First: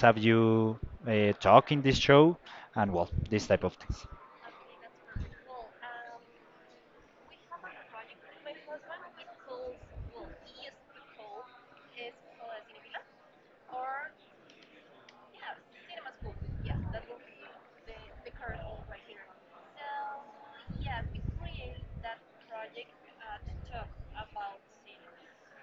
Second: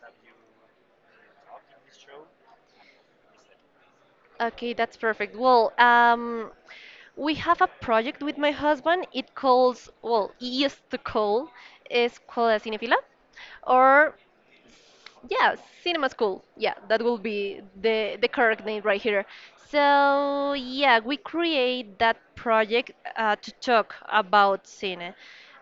have you talk in this show, and well, this type of things. Okay, that's perfect. Well, we have a project with my husband. It calls, well, it used to call, es Escuela Cinefila, or yeah, cinema school. Yeah, that will be the correct name right here. So yeah, we create that project to talk about cine.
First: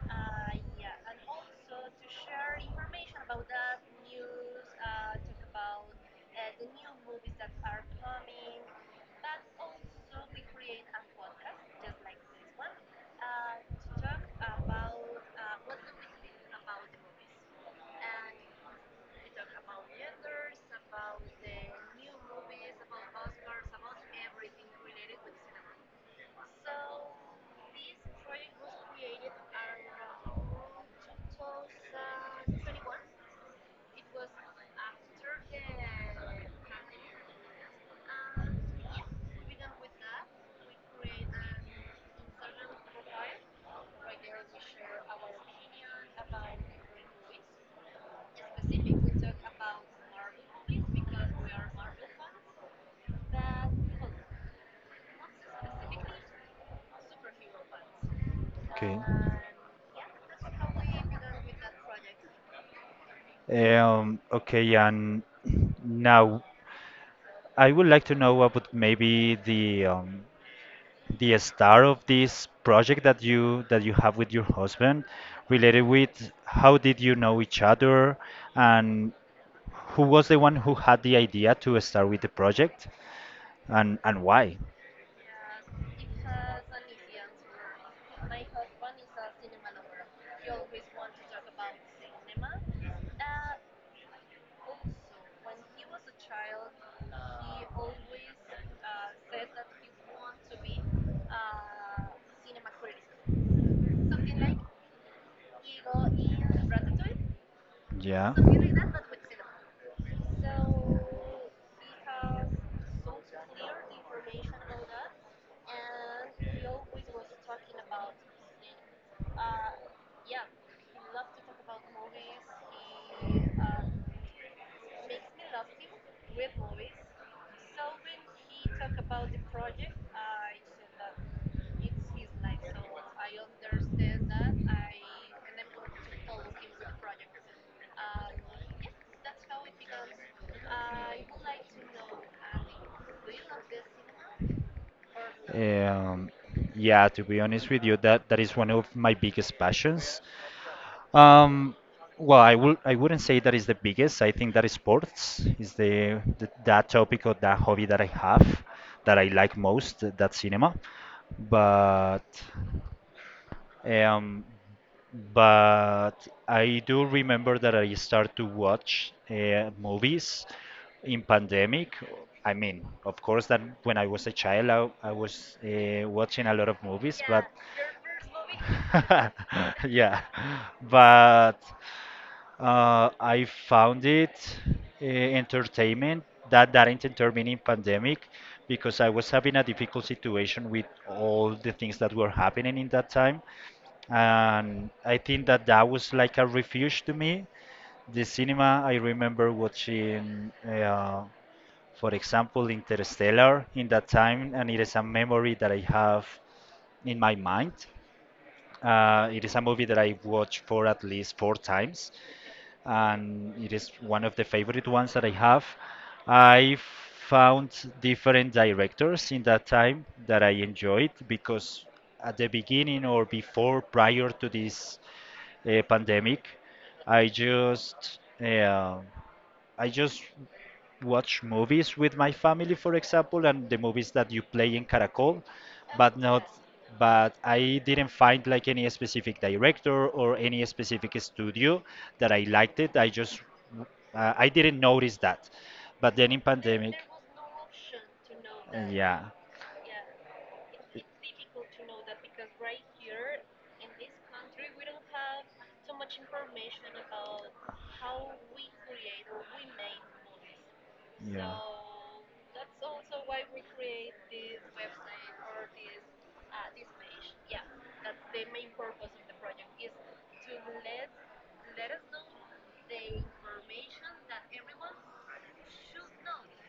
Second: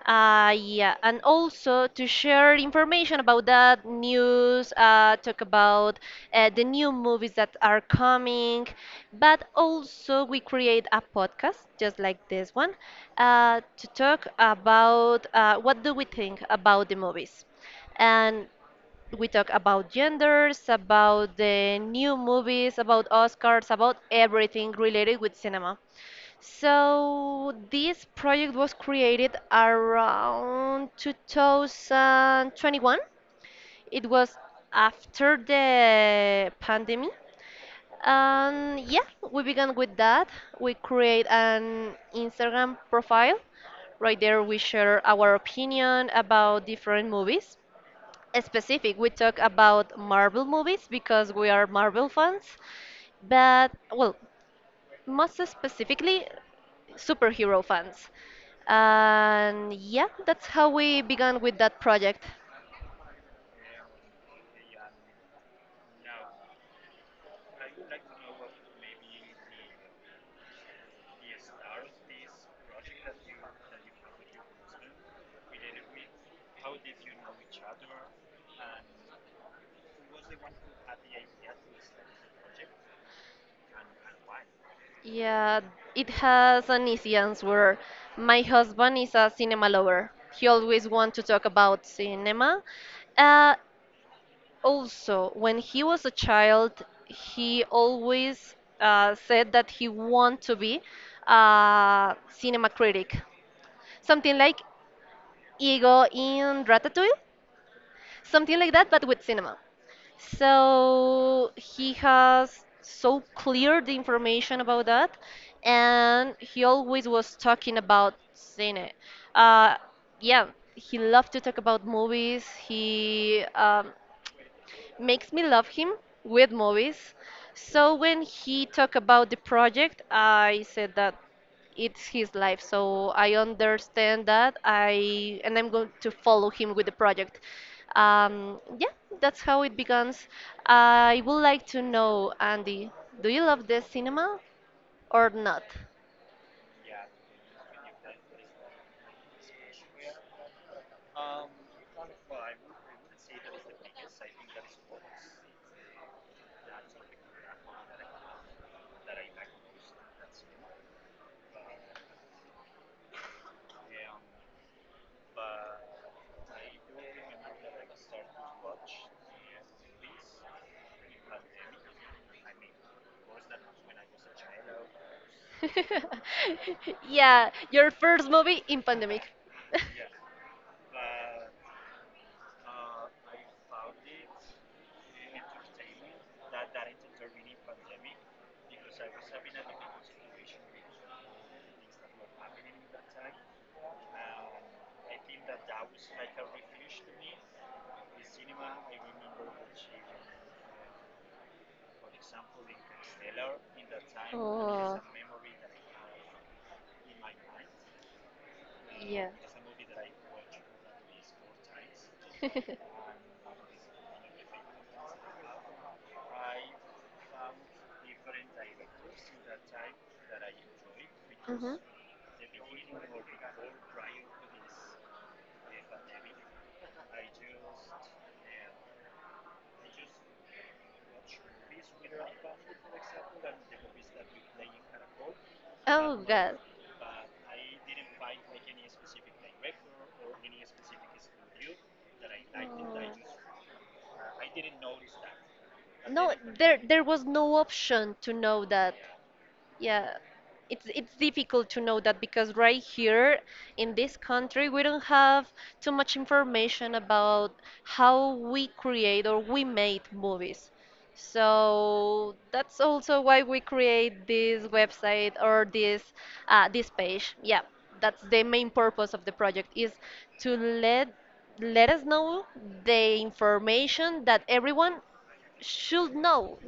Yeah, and also to share information about that news, talk about the new movies that are coming, but also we create a podcast just like this one to talk about what do we think about the movies. And we talk about genders, about the new movies, about Oscars, about everything related with cinema. So this project was created around 2021. It was after the pandemic. And yeah, we began with that. We create an Instagram profile. Right there, we share our opinion about different movies specific. We talk about Marvel movies because we are Marvel fans, but well, most specifically, superhero fans. Okay. And yeah, that's how we began with that project. Okay, and now I would like to know about maybe the, the star of this project that you have with your husband, related with how did you know each other, and who was the one who had the idea to start with the project, and why? Yeah, it has an easy answer. My husband is a cinema lover. He always wants to talk about cinema. Uh, Also, when he was a child, he always said that he wanted to be a cinema critic, something like Ego in Ratatouille, Yeah. something like that, but with cinema. So he has so clear the information about that, and he always was talking about cine. Uh, yeah, he loved to talk about movies. He makes me love him with movies. So when he talked about the project, I said that it's his life. So I understand that. I and I'm going to follow him with the project. Yeah, that's how it begins. I would like to know, Andy, do you love the cinema or not? Um, yeah, to be honest with you, that is one of my biggest passions. Um, well, I would I wouldn't say that is the biggest. I think that is sports is the that topic or that hobby that I have that I like most, that cinema. But um, but I do remember that I start to watch movies in pandemic. I mean, of course, that when I was a child, I was watching a lot of movies, but Yeah, your first movie in pandemic. yeah, but I found it entertainment that didn't determine in pandemic because I was having a difficult situation with all the things that were happening in that time, and I think that that was like a refuge to me. The cinema, I remember watching, for example, Interstellar in that time, and it is Oh. a memory that I have in my mind. Yeah. It is a movie that I watched for at least four times, and it is one of the favorite ones that I have. I found different directors in that time that I enjoyed Mhm. because at the beginning or before, prior to this pandemic, I just uh, I just watch movies with my family, for example, and the movies that you play in Caracol, Oh but not, God. Oh. but I didn't find like any specific director or any specific studio that I liked it. I just, I didn't notice that. But then No, in there pandemic, there was no option to know that. yeah, Yeah, it's difficult to know that because right here in this country we don't have too much information about how we create or we made movies. yeah. So that's also why we create this website or this page. Yeah, that's the main purpose of the project is to let us know the information that everyone should know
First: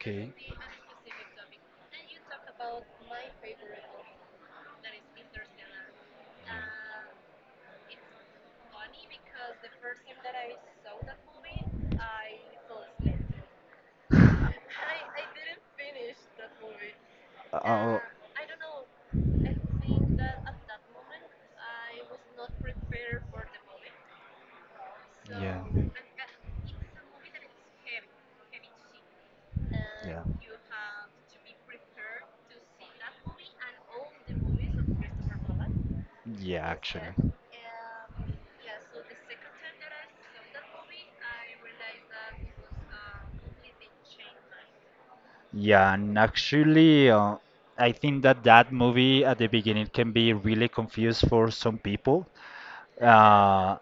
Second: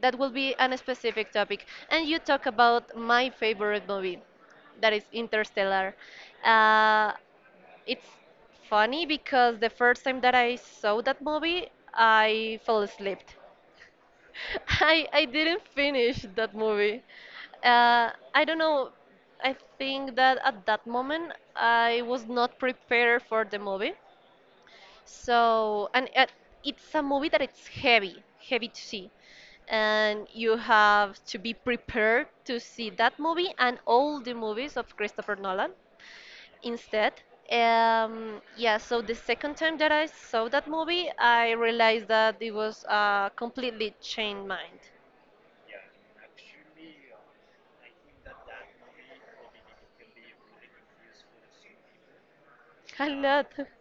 that will be a specific topic. And you talk about my favorite movie, that is Interstellar. Uh, it's funny because the first time that I saw that movie, I fell asleep. I didn't finish that movie. Oh, I don't know. I think that at that moment I was not prepared for the movie. yeah. So, and it's a movie that it's heavy, heavy to see. Yeah. And you have to be prepared to see that movie and all the movies of Christopher Nolan Yeah, actually. instead. Yeah, so the second time that I saw that movie, I realized that it was a completely changed mind. Yeah, and actually, I think that that movie at the beginning can be really confused for some people. A lot. Uh,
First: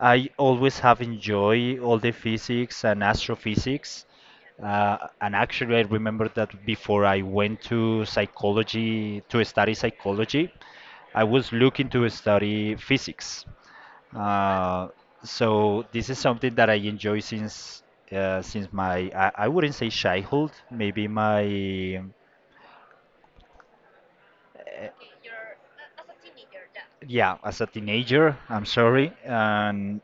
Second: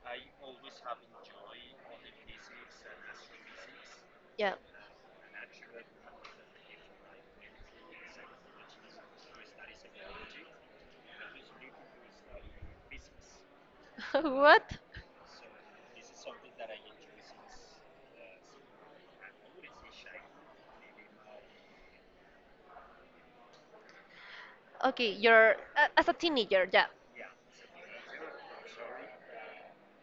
I always have enjoyed all the physics and astrophysics. Yeah. And actually, I remember that before I went to psychology to study psychology, I was looking to study physics. What? Uh, so this is something that I enjoy since since my, I wouldn't say childhood, maybe my, Okay, you're as a teenager, yeah. yeah, as a teenager. I'm sorry, and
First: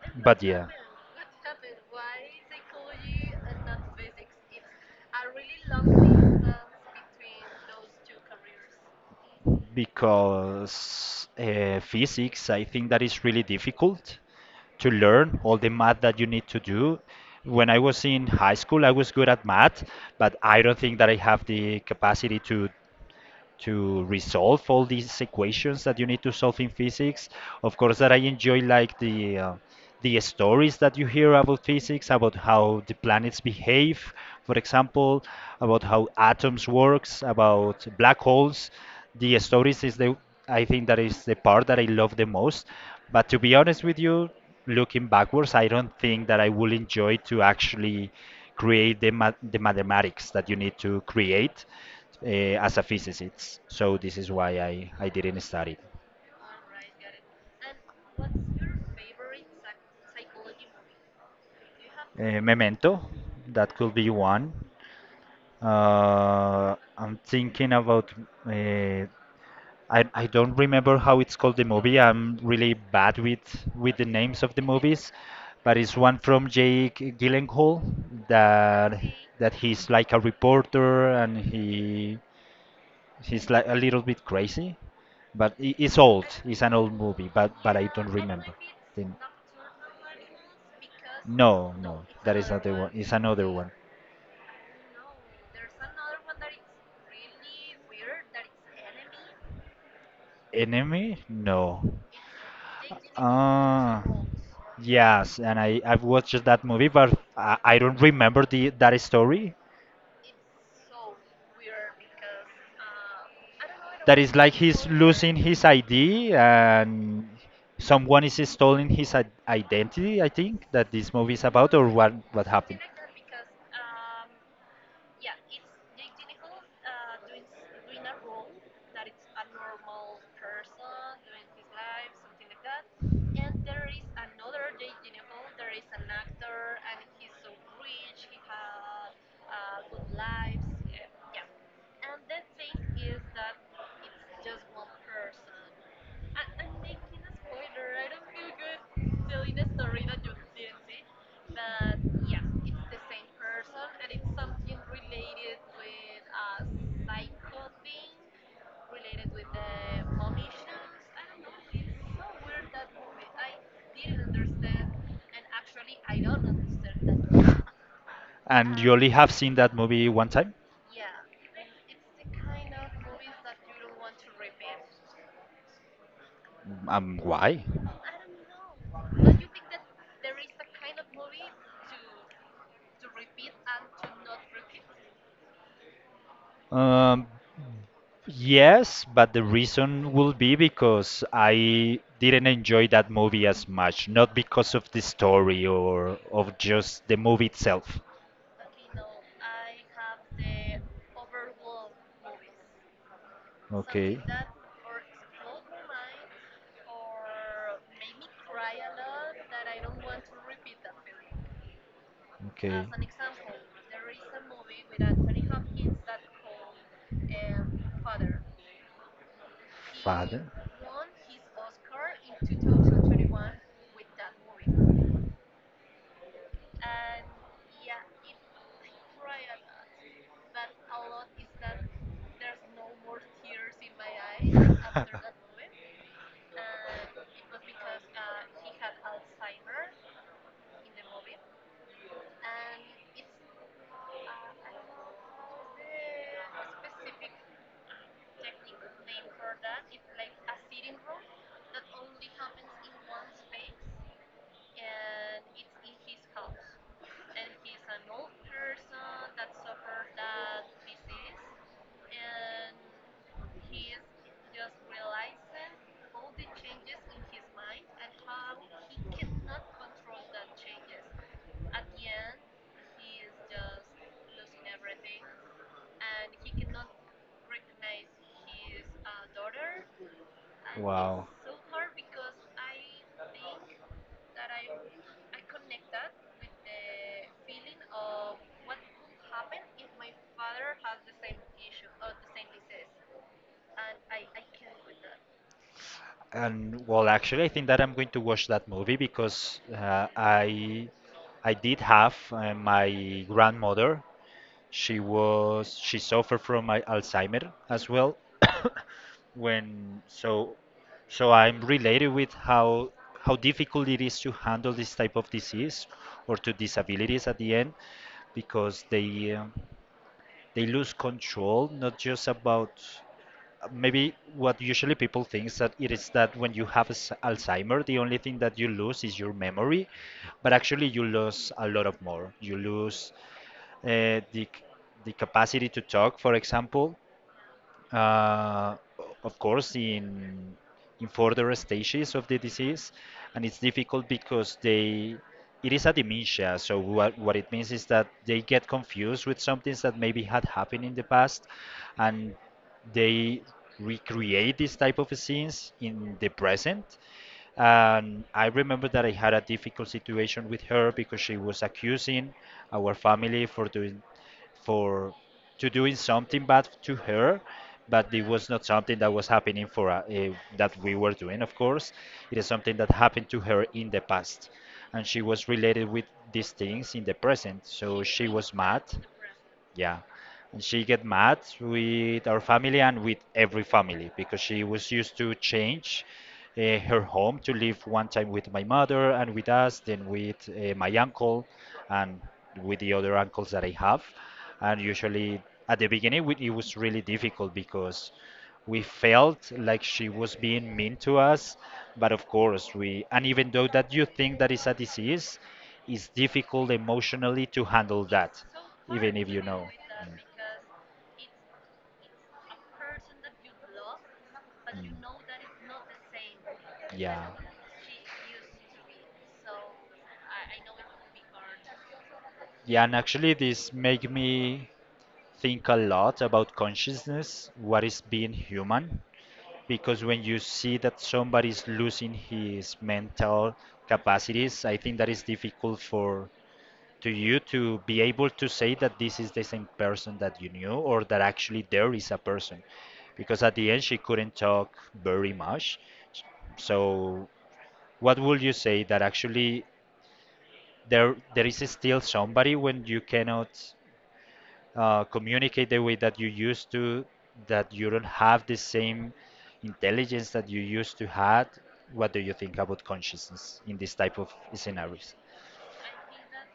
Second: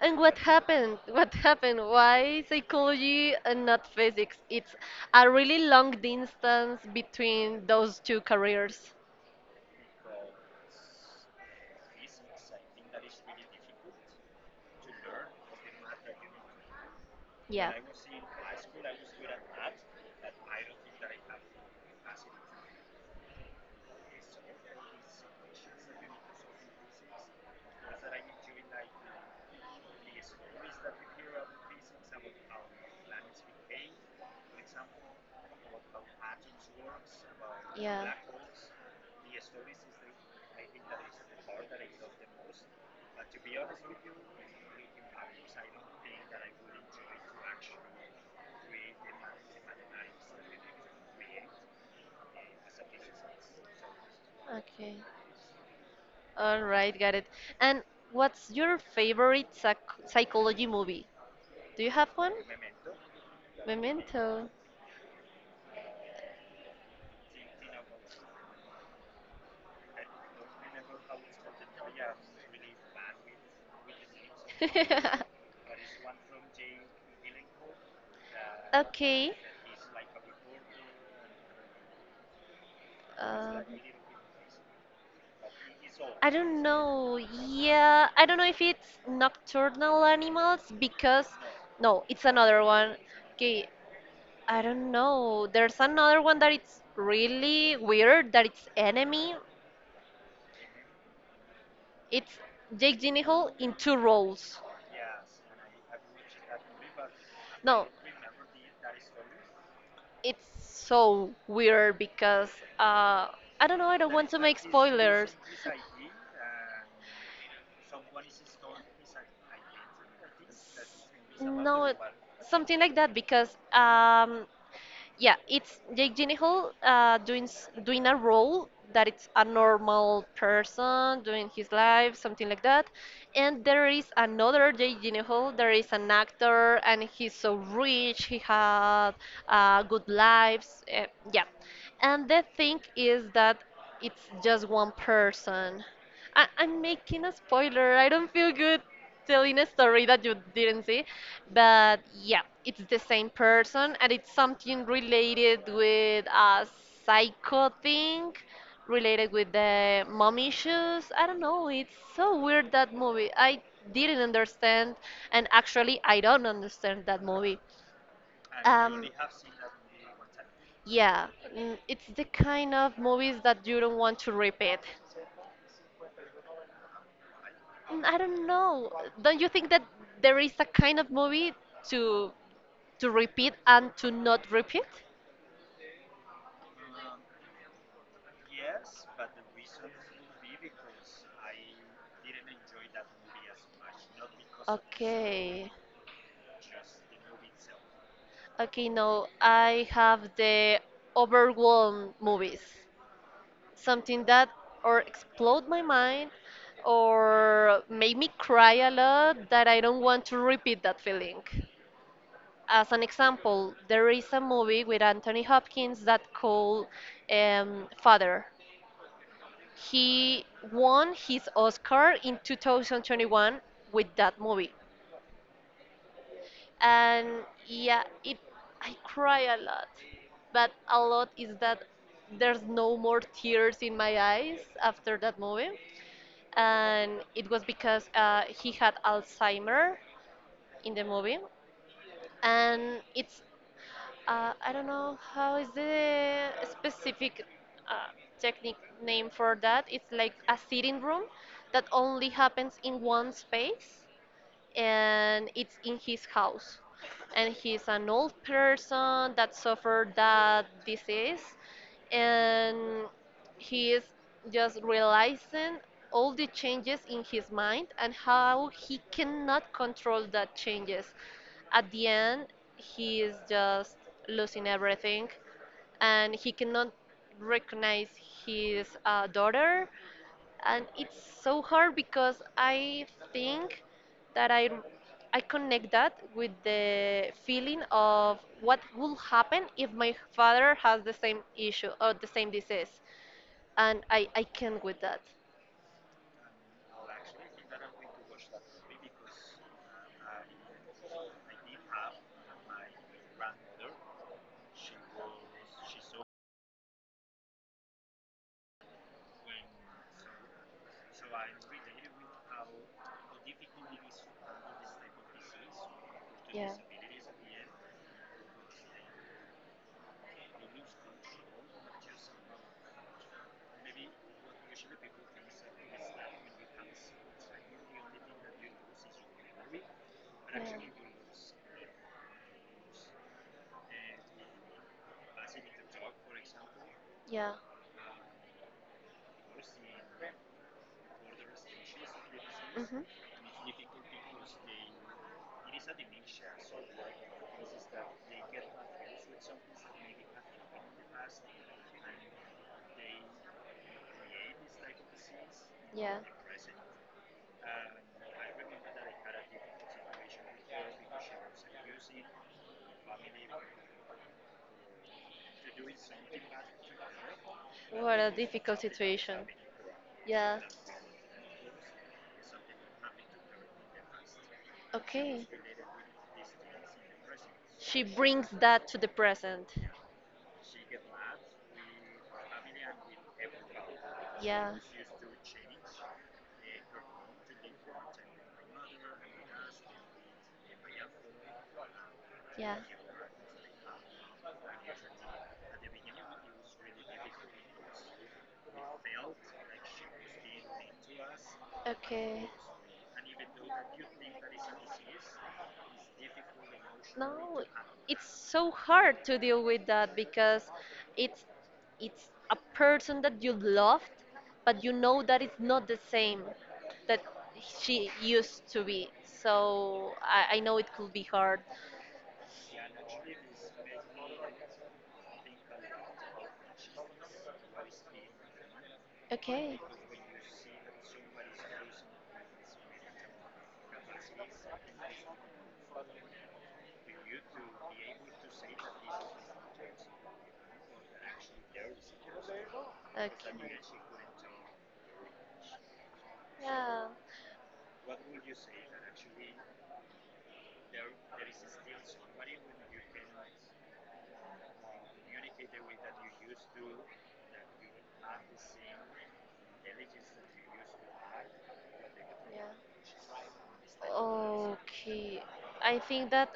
And what but yeah. happened? What happened? Why psychology and not physics? It's a really long distance between those two careers. Because physics, I think that is really difficult to learn all the math that you need to do. When Yeah. I was in high school, I was good at math, but I don't think that I have the capacity to resolve all these equations that you need to solve in physics. Of course, that I enjoy like the stories that you hear about physics, about how the planets behave, for example, about how atoms works, about Yeah. black holes. The stories is the I think that is the part that I love the most. But to be honest with you, looking backwards, I don't think that I will enjoy to actually create the mathematics that you need to create as a physicist. So this is why I, Okay. I didn't study. All right, got it. And what's your favorite psychology movie? Do you have one? Memento, that could be Memento. one. I'm thinking about. Uh, I don't remember how it's called the movie. I'm really bad with the names of the movies, but it's one from Jake Gyllenhaal that Okay. that he's like a reporter, and he's Um, like a little bit crazy, but it's old. I don't It's an old know. movie, but I Yeah, don't I don't know remember. if it's The nocturnal animals because No, no, no, it's that is another not the one. one. It's another Okay, one. I don't know. There's another one that it's really weird that it's enemy. Enemy? No. It's Jake Gyllenhaal in two Ah, roles. yes, and I've watched that movie, but I No, don't remember the that story. it's so weird because uh, I don't know. I don't That want is to like make he's losing spoilers. his ID, and someone is stealing his identity. I think that this movie is about, No, or what something happened. like that because yeah, it's Jake Gyllenhaal doing doing a role that it's a normal person doing his life, something like that. And there is another Jake Gyllenhaal. There is an actor, and he's so rich. He had good lives. Yeah, and the thing is that it's just one person. I'm making a spoiler. I don't feel good telling a story that you didn't see. But yeah, it's the same person and it's something related with a psycho thing, related with the mom issues. I don't know. It's so weird that movie. I didn't understand, and actually, I don't understand that movie. And you Um, only have seen that movie one time. yeah, it's the kind of movies that you don't want to repeat. Why? Mm, I don't know. Don't you think that there is a kind of movie to repeat and to not repeat? Um, yes, but the reason will be because I didn't enjoy that movie as much, not because of the story Okay. or of just the movie itself. Okay, no, I have the overwhelmed movies. Okay. Something that or explode my mind or make me cry a lot that I don't want to repeat that feeling. Okay. As an example, there is a movie with Anthony Hopkins that called Father. He Father. won his Oscar in 2021 with that movie, and yeah, it I cry a lot, but a lot is that there's no more tears in my eyes after that movie, and it was because he had Alzheimer in the movie, and it's I don't know how is the specific uh, technique name for that. It's like a sitting room that only happens in one space and it's in his house. And he's an old person that suffered that disease, and he is just realizing all the changes in his mind and how he cannot control that changes. At the end, he is just losing everything, and he cannot recognize his daughter, and it's Wow. so hard because I think that I connect that with the feeling of what will happen if my father has the same issue or the same disease, and I can't with that. And well, actually, I think that I'm going to watch that movie because I did have my grandmother. She suffered from my Alzheimer as well. When so so I'm related with how difficult it is to handle this type of disease, or to Yeah. disabilities at the end, because they lose control not just about maybe what usually people think that it is, that when you have Alzheimer, the only thing that you lose is your memory, but actually you lose a lot of more. You lose uh, the c- the capacity to talk, for example, Yeah. Yeah. uh, of course, in further stages of the disease, Hmm. and it's difficult because they it is a dementia. So what it means is that they get confused with some things that maybe had happened in the past, and they recreate this type of scenes in Yeah. the present. And I remember that I had a difficult situation with her because she was accusing our family for doing, for to doing something bad to her, but What it a was not difficult something that was situation. happening for Yeah. that we were doing. Of course, it is something that happened to her in the past, and she Okay. was related with these things in the present. So She she brings was mad, that to the present. yeah. And she get mad with our family and with every family because she Yeah. was used to change her home to live one time with my mother and with us, then with my uncle and Yeah. with the other uncles that I have. And usually at the beginning it was really difficult because we felt like she was being mean to us, but of Okay. course we and even though that you think that is a disease, it's difficult emotionally No, to handle it's that, so even hard if to you deal know. with that because it's it's a person that you loved, but Mm, you mm. know that it's not the same that Yeah. she used to be. So, I know it could be hard. Yeah, and actually, this make me think a lot about consciousness, what is being human, Okay. because when you see that somebody's losing his mental capacities, I think that is difficult for to you to be able to say that this is the same person that you knew, or that actually there is a person. Okay. Because at the end she couldn't talk very much. Yeah. So what would you say, that actually there is still somebody when you cannot communicate Communicate the the way way that that you you used used to, to, that that you you don't have the sing, same that you intelligence that you used used to to had. act, What do you what they think about consciousness in this would. Yeah. type of scenarios? Okay. I think that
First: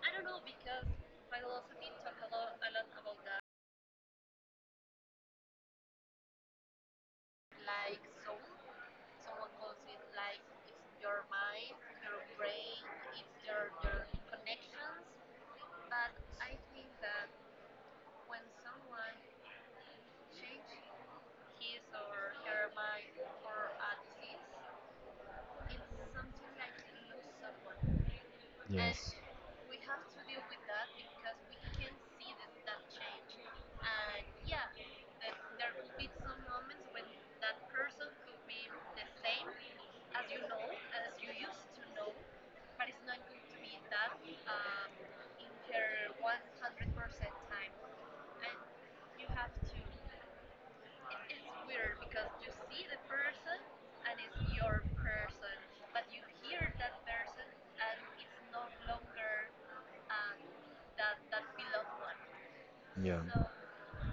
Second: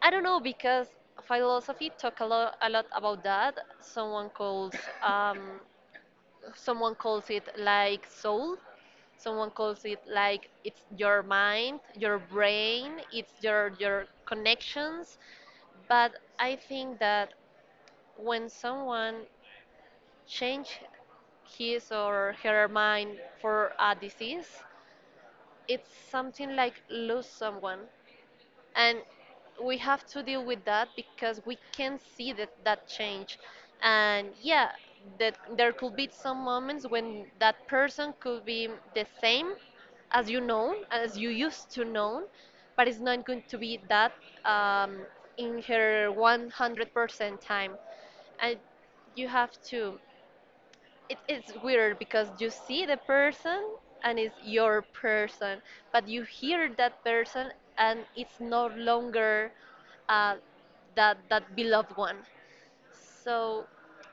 I don't know because philosophy talk a lot about that. Um someone calls it like soul, someone calls it like it's your mind, your brain, it's your connections, but I think that when someone change his or her mind for a disease, it's something like lose someone. And we have to deal with that because we can see that change. And yeah, that there could be some moments when that person could be the same, as you know, as you used to know, but it's not going to be that um, in her 100% time. And you have to it, it's weird because you see the person and it's your person, but you hear that person and it's no longer uh, that beloved one. So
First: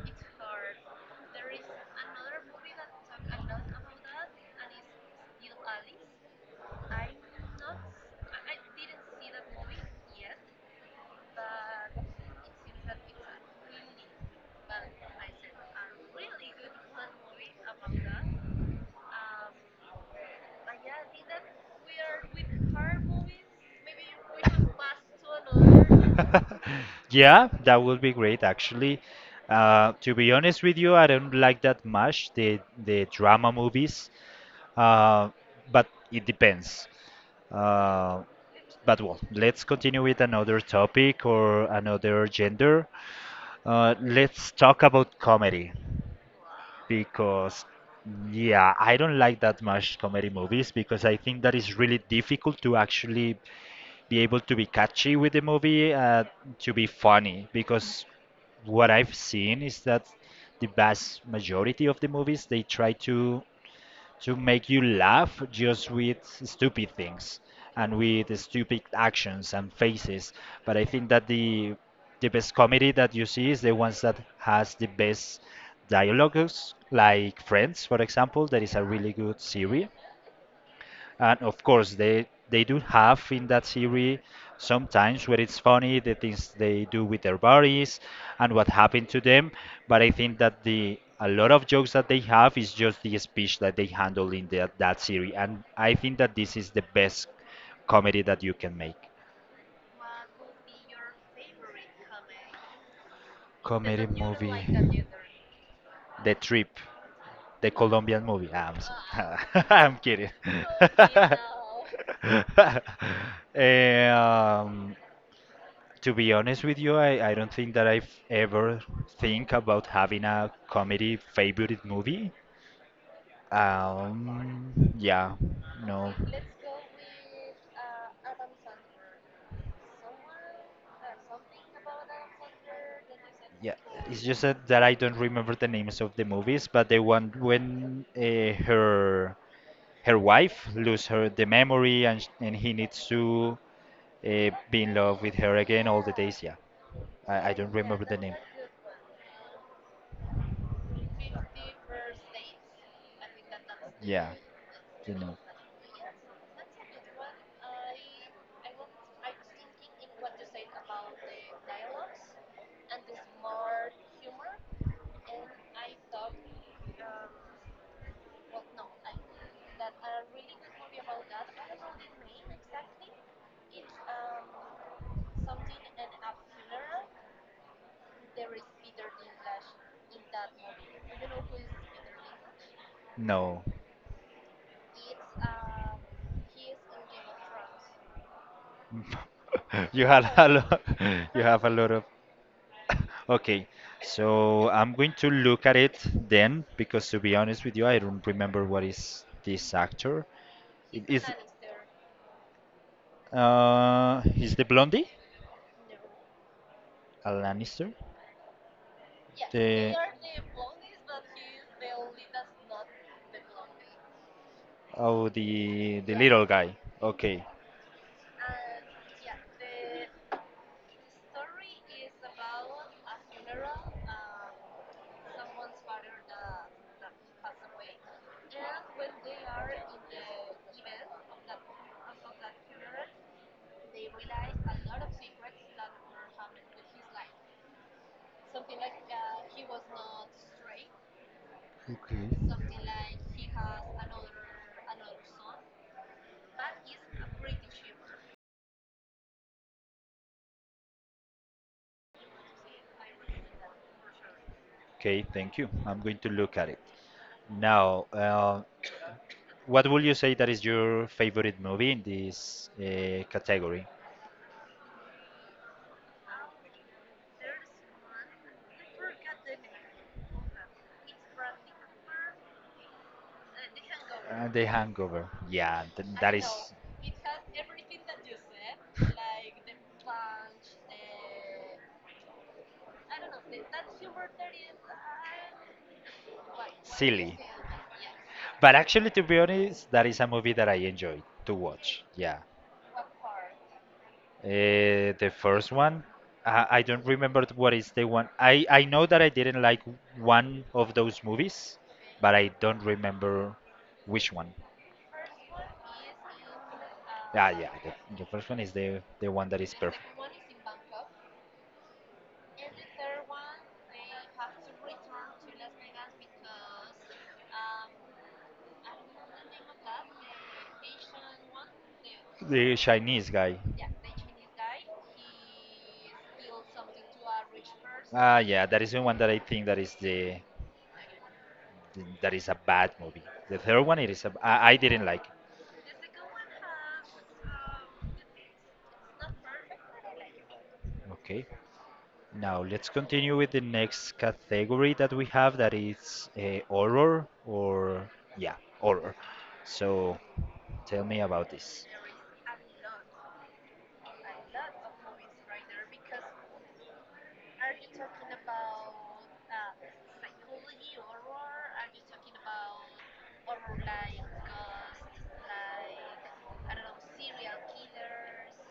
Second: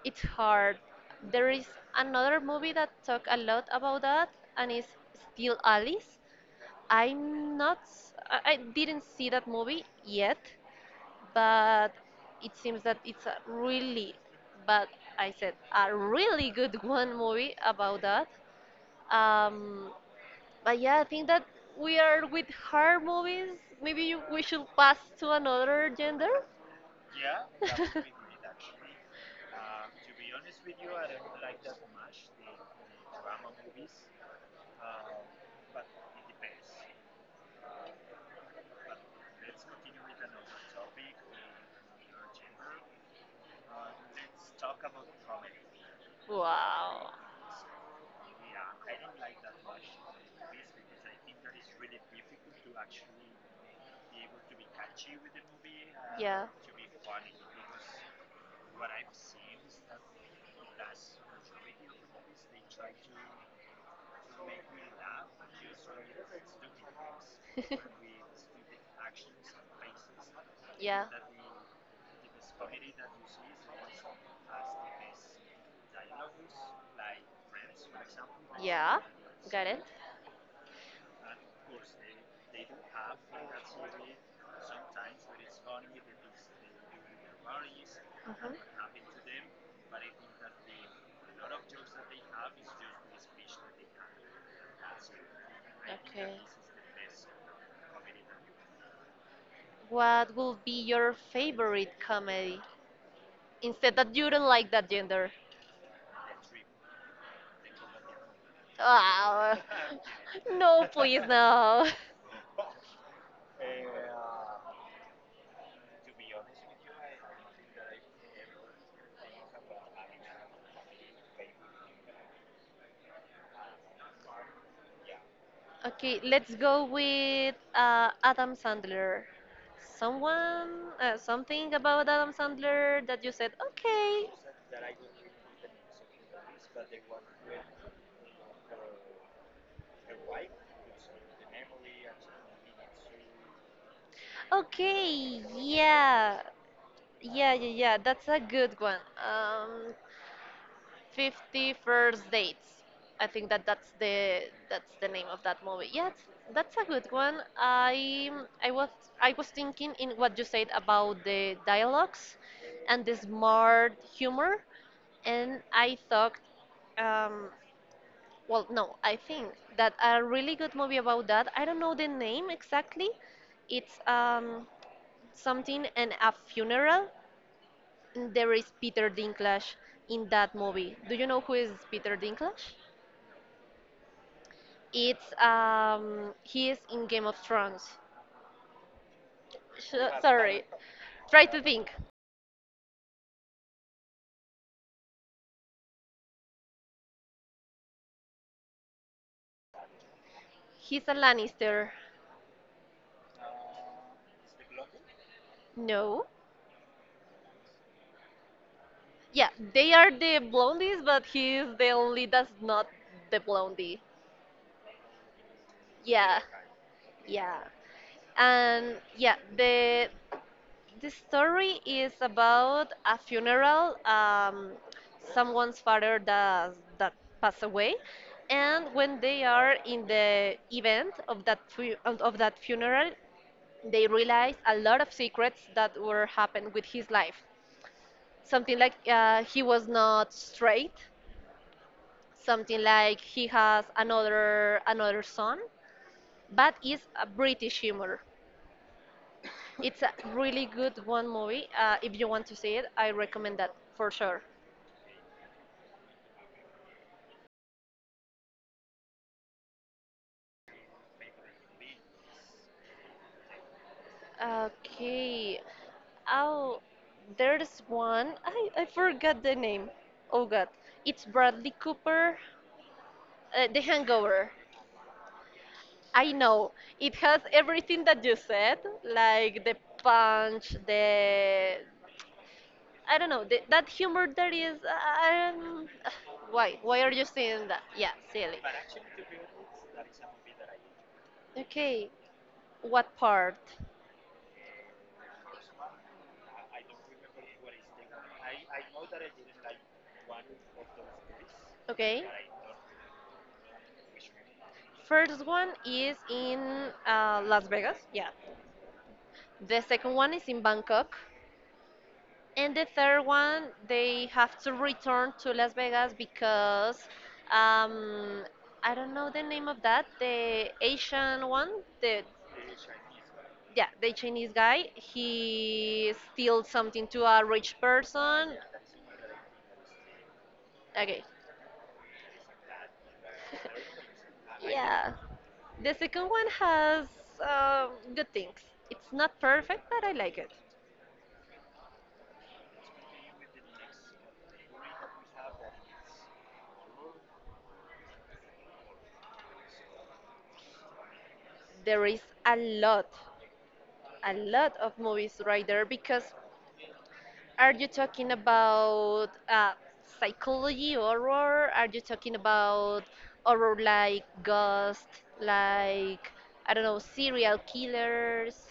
it's hard. There is another movie that talk a lot about that, and it's Still Alice. I'm not. I didn't see that movie yet, but it seems that it's a really, but I said a really good one movie about that. Um, but yeah, I think that we are with horror movies. Maybe we should pass to another gender. Yeah, that would be great actually. To be honest with you, I don't like that much the drama movies. Uh, but it depends. Uh, but well, let's continue with another topic or another gender. Let's talk about comedy Wow. because, yeah, I don't like that much comedy movies because I think that is really difficult to actually be able to be catchy with the movie, Yeah. to be funny, because what I've seen is that the vast majority of the movies, they try to make you laugh just with stupid things and with stupid actions and faces. But I yeah. think that the best comedy that you see is the ones that has the best dialogues, like Friends, for example. That is a Yeah, really good got it. series. And of course, they do have in that series sometimes where it's funny the things they do with their bodies and Mhm. what happened to them. But I think that the a lot of jokes that they have is just the speech that they handle in that series. And I think Okay. that this is the best comedy that you can make. What will be your favorite comedy? Instead Comedy that you don't movie. like that gender. The Trip, the Colombian movie. Ah, Ah, I'm kidding. no, please, no. um, To be honest with you, I don't think that I've ever think about having a comedy favorite movie. Yeah, no. Okay, let's go with Adam Sandler. Someone, something about Adam Sandler that you said, Yeah, it's okay. just that I don't remember the names of the movies, but the one when her wife lose her the memory, and and he needs to be in love with Okay, her again all the yeah, days. Yeah. I yeah, yeah, don't yeah. remember the That's name. a good one. 50 First Dates. I think that that's Yeah, the that's the you name know. of that movie. Yeah, that's a good one. I was I was thinking in what you said about the dialogues and the smart humor, and I thought, um, well, no, I think that a really good movie about that. I don't know the name exactly. It's something and a funeral. There is Peter Dinklage in that movie. Do you know who is Peter Dinklage? No, It's he is in Game of Thrones. you have a Sorry. lot. You Try to have a think. lot of. Okay, so I'm going to look at it then because to be honest with you, I don't remember what is this actor. He's It a is. Lannister. He's the Blondie, No. a Lannister. Yeah, they The are the blondies, but he is the only that's not the blondie. Oh, the Yeah, little guy. Okay. yeah. And yeah, the story is about a funeral. Someone's father does that passed away, and when they are in the event of that of that funeral, they realize a lot of secrets that were happened with his life. Something like he was not straight. Okay. Something like he has another son, but is a British humor. It's a really good one movie. If you want to see it, I recommend that for sure. Okay, thank you. I'm going to look at it. Now, what would you say that is your favorite movie in this category? Okay. Oh, there's one. I forgot the name. Oh God. It's Bradley Cooper, The Hangover. The Hangover. Yeah, th I that is know. It has everything that you said, like the punch, the. I don't know, the, that humor that is. Um, why? Why are you silly. saying that? Yeah, silly. But actually, to be honest, that is a movie that I enjoy to watch. Okay, Yeah. what part, The first one, I don't remember what is the one. I know that I didn't like one of those movies, okay? but I don't remember which one. First one is in Ah, Las yeah, Vegas, the yeah. first one is the one that is The perfect. second one is in Bangkok. And the third one, they have to return to Las Vegas because um, I don't know the name of that. The Asian one, the The Chinese guy. yeah, the Chinese guy, he steals something to a rich Ah, person. yeah, that is the one that I think that is the, Okay. that is a bad movie. The third one, it is a, I didn't Yeah. like. The second one has uh, good things. It's not perfect, but I like it. Okay. Now let's continue with the next category that we have that is horror or yeah, horror. So tell me about this. There is a lot of movies right there because are you talking about psychology horror? Are you talking about horror like Ghost, like I don't know, serial killers?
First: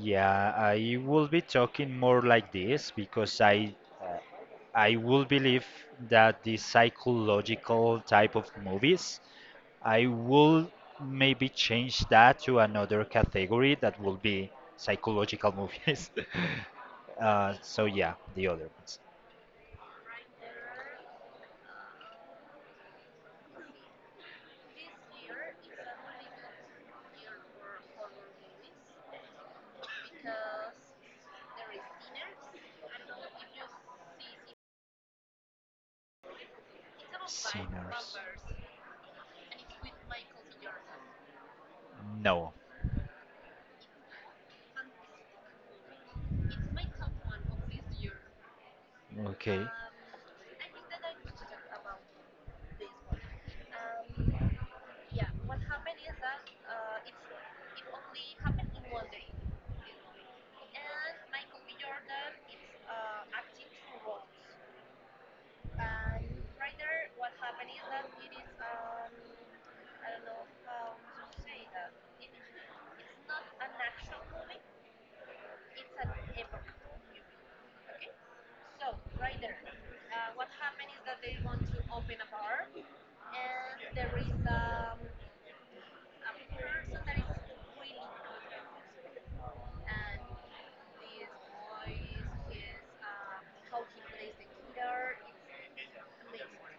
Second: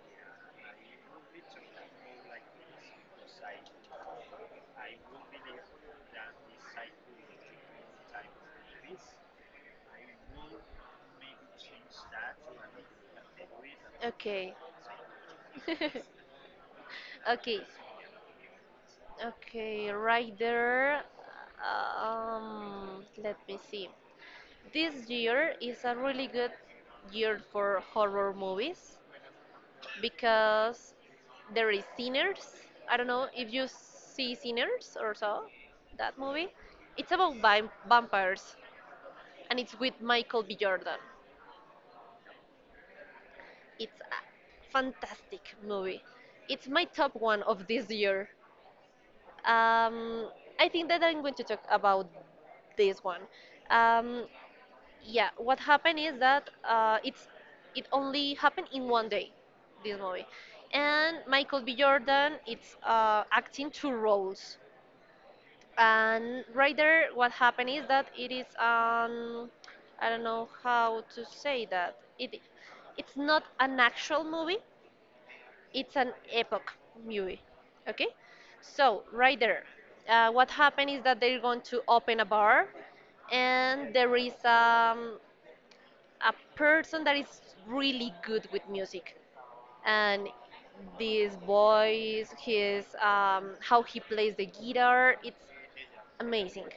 Yeah, I will be talking more like this because I uh, I will believe that the psychological type of movies I will maybe change that to another category that will be Okay. psychological movies. Okay, so yeah, the other ones. okay, right there. Let me see. This year is a really good year for horror movies because there is Sinners. I don't know if you see Sinners or so, that movie. It's about Sinners. vampires and it's with Michael B. Jordan. No. It's a fantastic movie. It's my top one of this year. Okay. Um, I think that I'm going to talk about this one. Um, yeah, what happened is that it only happened in 1 day, this movie, and Michael B. Jordan it's acting two roles. And right there, what happened is that it is I don't know how to say that. It it's not an actual movie, it's an epoch movie. Okay, so right there, what happened is that they're going to open a bar and there is a person that is really good with music, and this voice, his how he plays the guitar, it's amazing.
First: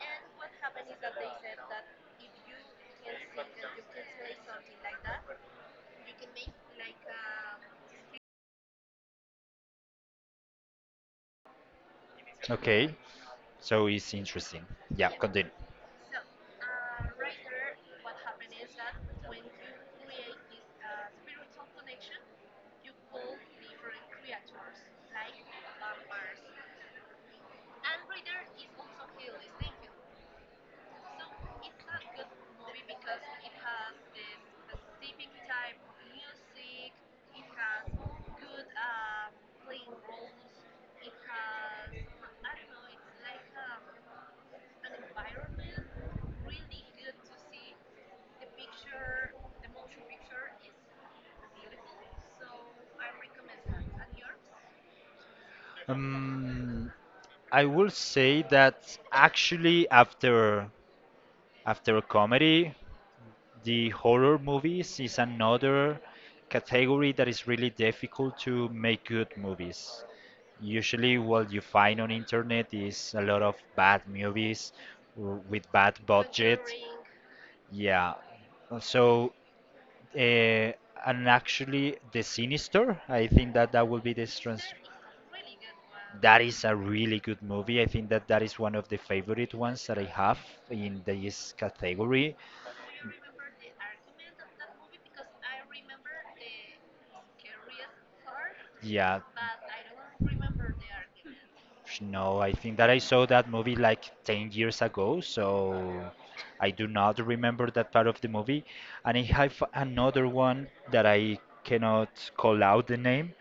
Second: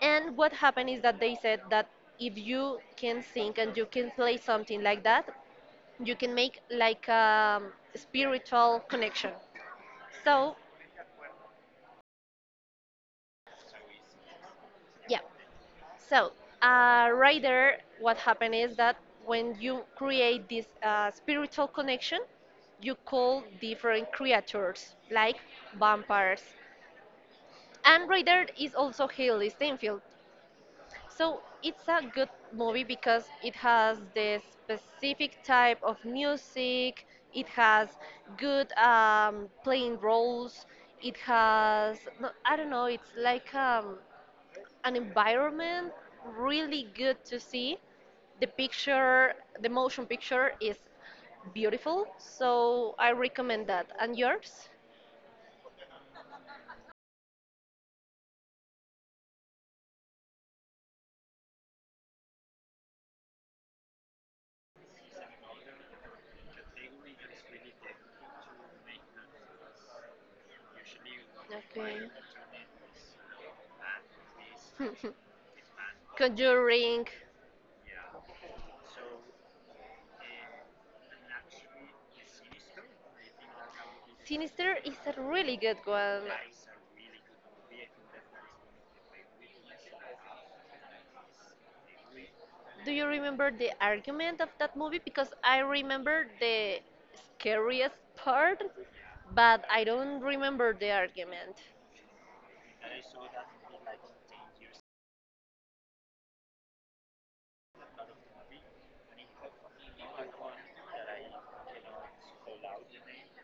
And what happened is that they said that if you can sing and you can play something like that, you can make like a spiritual connection. So, Okay. So it's interesting. Yeah. yeah. Continue. So, right there, what happened is that when you create this spiritual connection, you call different creatures like vampires. And right there is also Haley Steinfeld. So, it's a good movie because it has the specific type of music, it has good playing roles, it has, no, I don't know, it's like an environment really good to see. The picture, the motion picture is beautiful, so I recommend that. And yours? Um, I will say that actually after comedy, the horror movies is another category that is really difficult to make good movies. Usually, what you Okay. find on internet is a lot of bad movies with bad budget. Conjuring. Yeah. Uh, So, uh, and actually, The Sinister, I think that that will be the trans Sinister is a really good one. that is a really good movie. I think that that is one of the favorite ones that I have in this category. Do you remember the argument of that movie? Because I remember the scariest part, Yeah, but I don't remember the argument. no, I think that I saw that movie like 10 years ago, so I do not remember that part of the movie. And I have another one that I cannot call out the name.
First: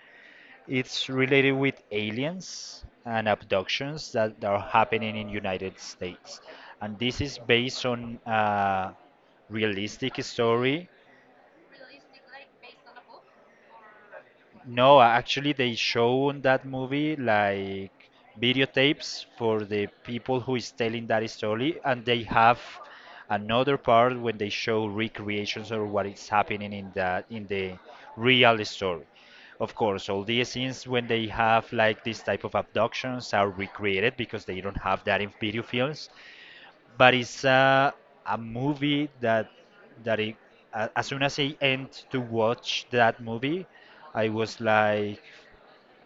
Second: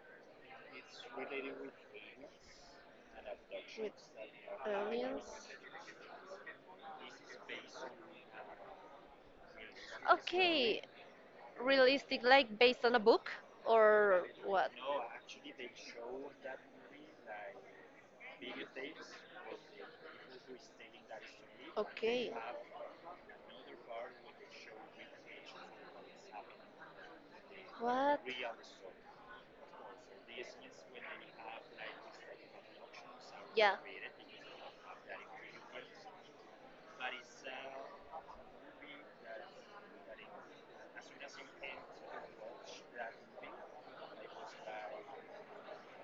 It's With related with aliens and abductions that are happening in aliens. United States. And this is based on a realistic Okay, story. realistic, like based on a book or what? No, actually, they show in that movie like videotapes for the people who is telling that story, and they have another part when they show recreations or what is happening in that in the real story. Of course, all these scenes when they have like this type of abductions are recreated because they don't have that in video films, but it's a movie that that it, as soon as I end to watch that movie, I was like,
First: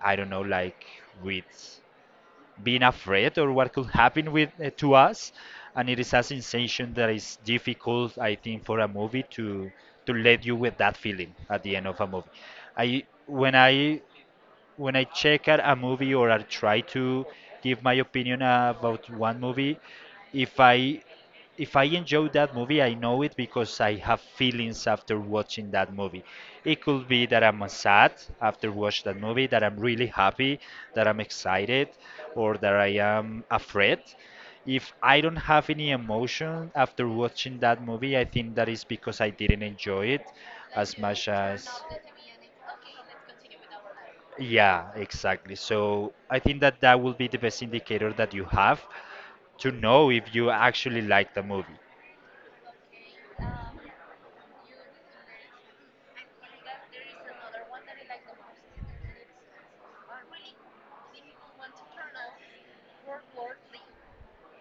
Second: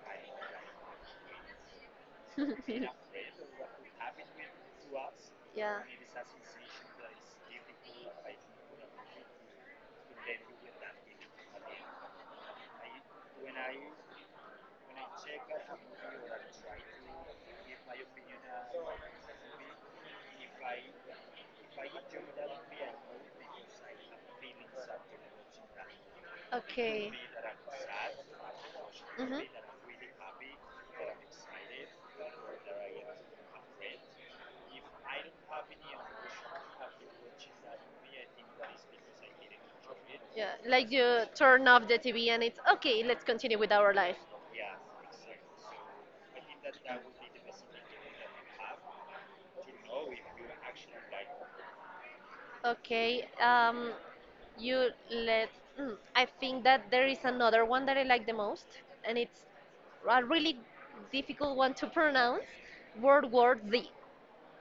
I don't know, like with being afraid or what could happen with to us, and it is a sensation that is difficult, I think, for a movie to let you with that feeling at the end of a movie. I when I when I check at a movie or I try to give my opinion about one movie, if I if I enjoy that movie, I know it because I have feelings after watching that movie. It could Okay. be that I'm sad after watching that Mhm. movie, that I'm really happy, that I'm excited, or that I am afraid. If I don't have any emotion after watching that movie, I think that is because I didn't enjoy it Yeah, like as you much turn as. off the TV and it's okay. Let's continue with our life. Yeah, exactly. So I think that that will be the best indicator that you have to know if you actually like the movie. Okay. You let. Mm, I think that there is another one that I like the most, and it's a really difficult one to pronounce. World War Z.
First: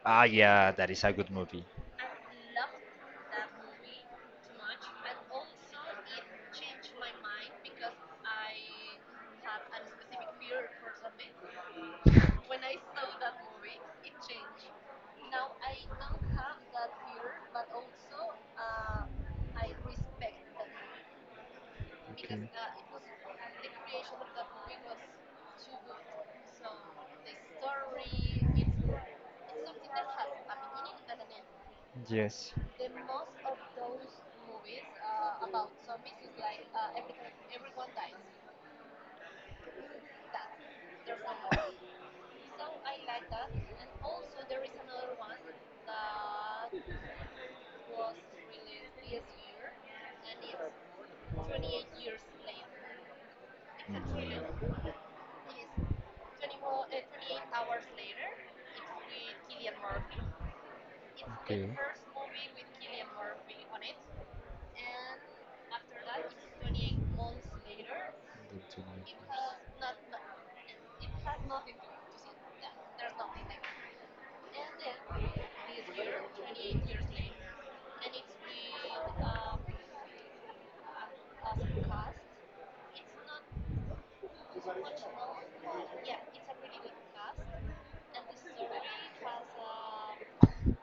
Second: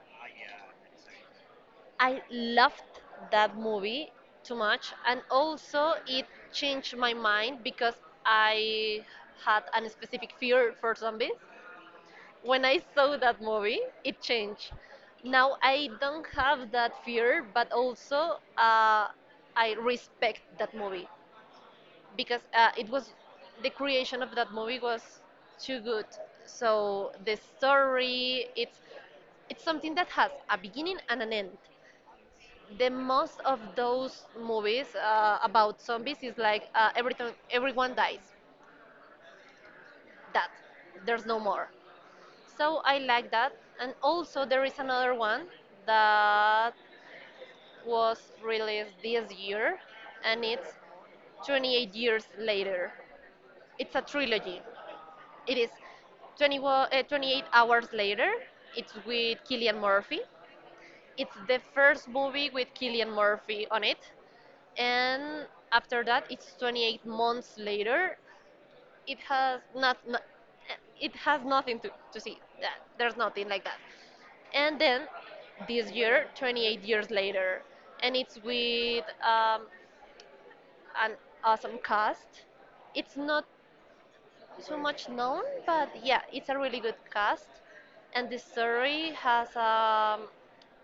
Ah, yeah, that is a good movie. I loved that movie too much, and also it changed my mind because I had a specific fear for zombies. When I saw that movie, it changed. Now I don't have that fear, but also I respect that movie because Okay. It was, the creation of that movie was too good. So the story, it's something that has a beginning and an end. Yes. The most of those movies about zombies is like everything, everyone dies. That there's no more. So I like that. And also there is another one that was released this year, and it's 28 years later. It's a trilogy. Mhm. It is 20, 28 hours later. It's with Killian Murphy. It's the Okay. first movie with Killian Murphy on it. And after that it's 28 months later. The two It has nightmares. not, not, it has nothing to, to see, that there's nothing like that. And then this year, 28 years later, and it's with an awesome cast. It's not too much known, but yeah, it's a really good cast. And the story has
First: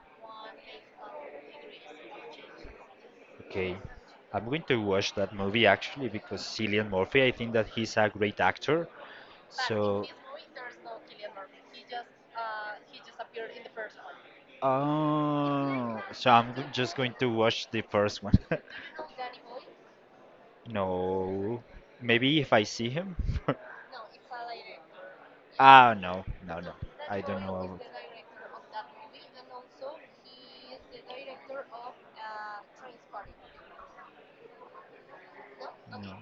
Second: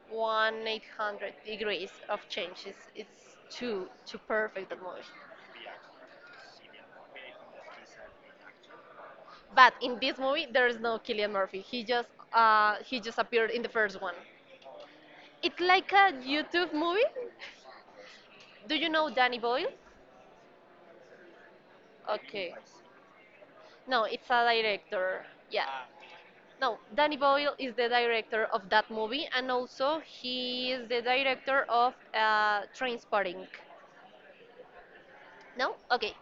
1,800 degrees of change. It's Okay. too I'm going perfect to at most. watch that movie actually because Cillian Murphy, I think that he's a great actor. But in So, this movie, there is no Killian Murphy. He just appeared in the first one. It's like oh, a so I'm YouTube just movie. going to watch the first one. Do you know Danny Boyle? No. Maybe if Okay. I see him. No, it's a director. Yeah. ah, no, no, no. No, Danny I don't Boyle is know. the director of that movie, and also he is the director of Trainspotting. No? Okay. No.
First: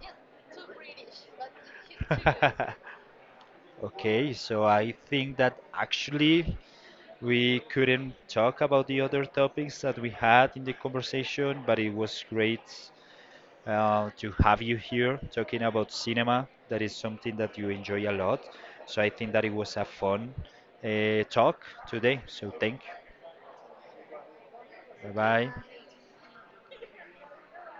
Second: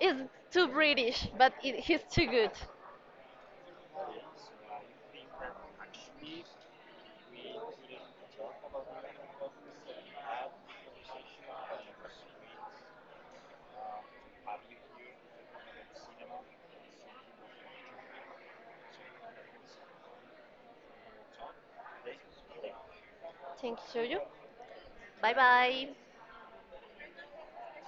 It's too British, but it, he's too good. okay, so I think that actually we couldn't talk about the other topics that we had in the conversation, but it was great to have you here talking about cinema. That is something that you enjoy a lot. So I think that it was a fun talk today. So thank you. Thank you, Jojo. Bye Bye bye. bye.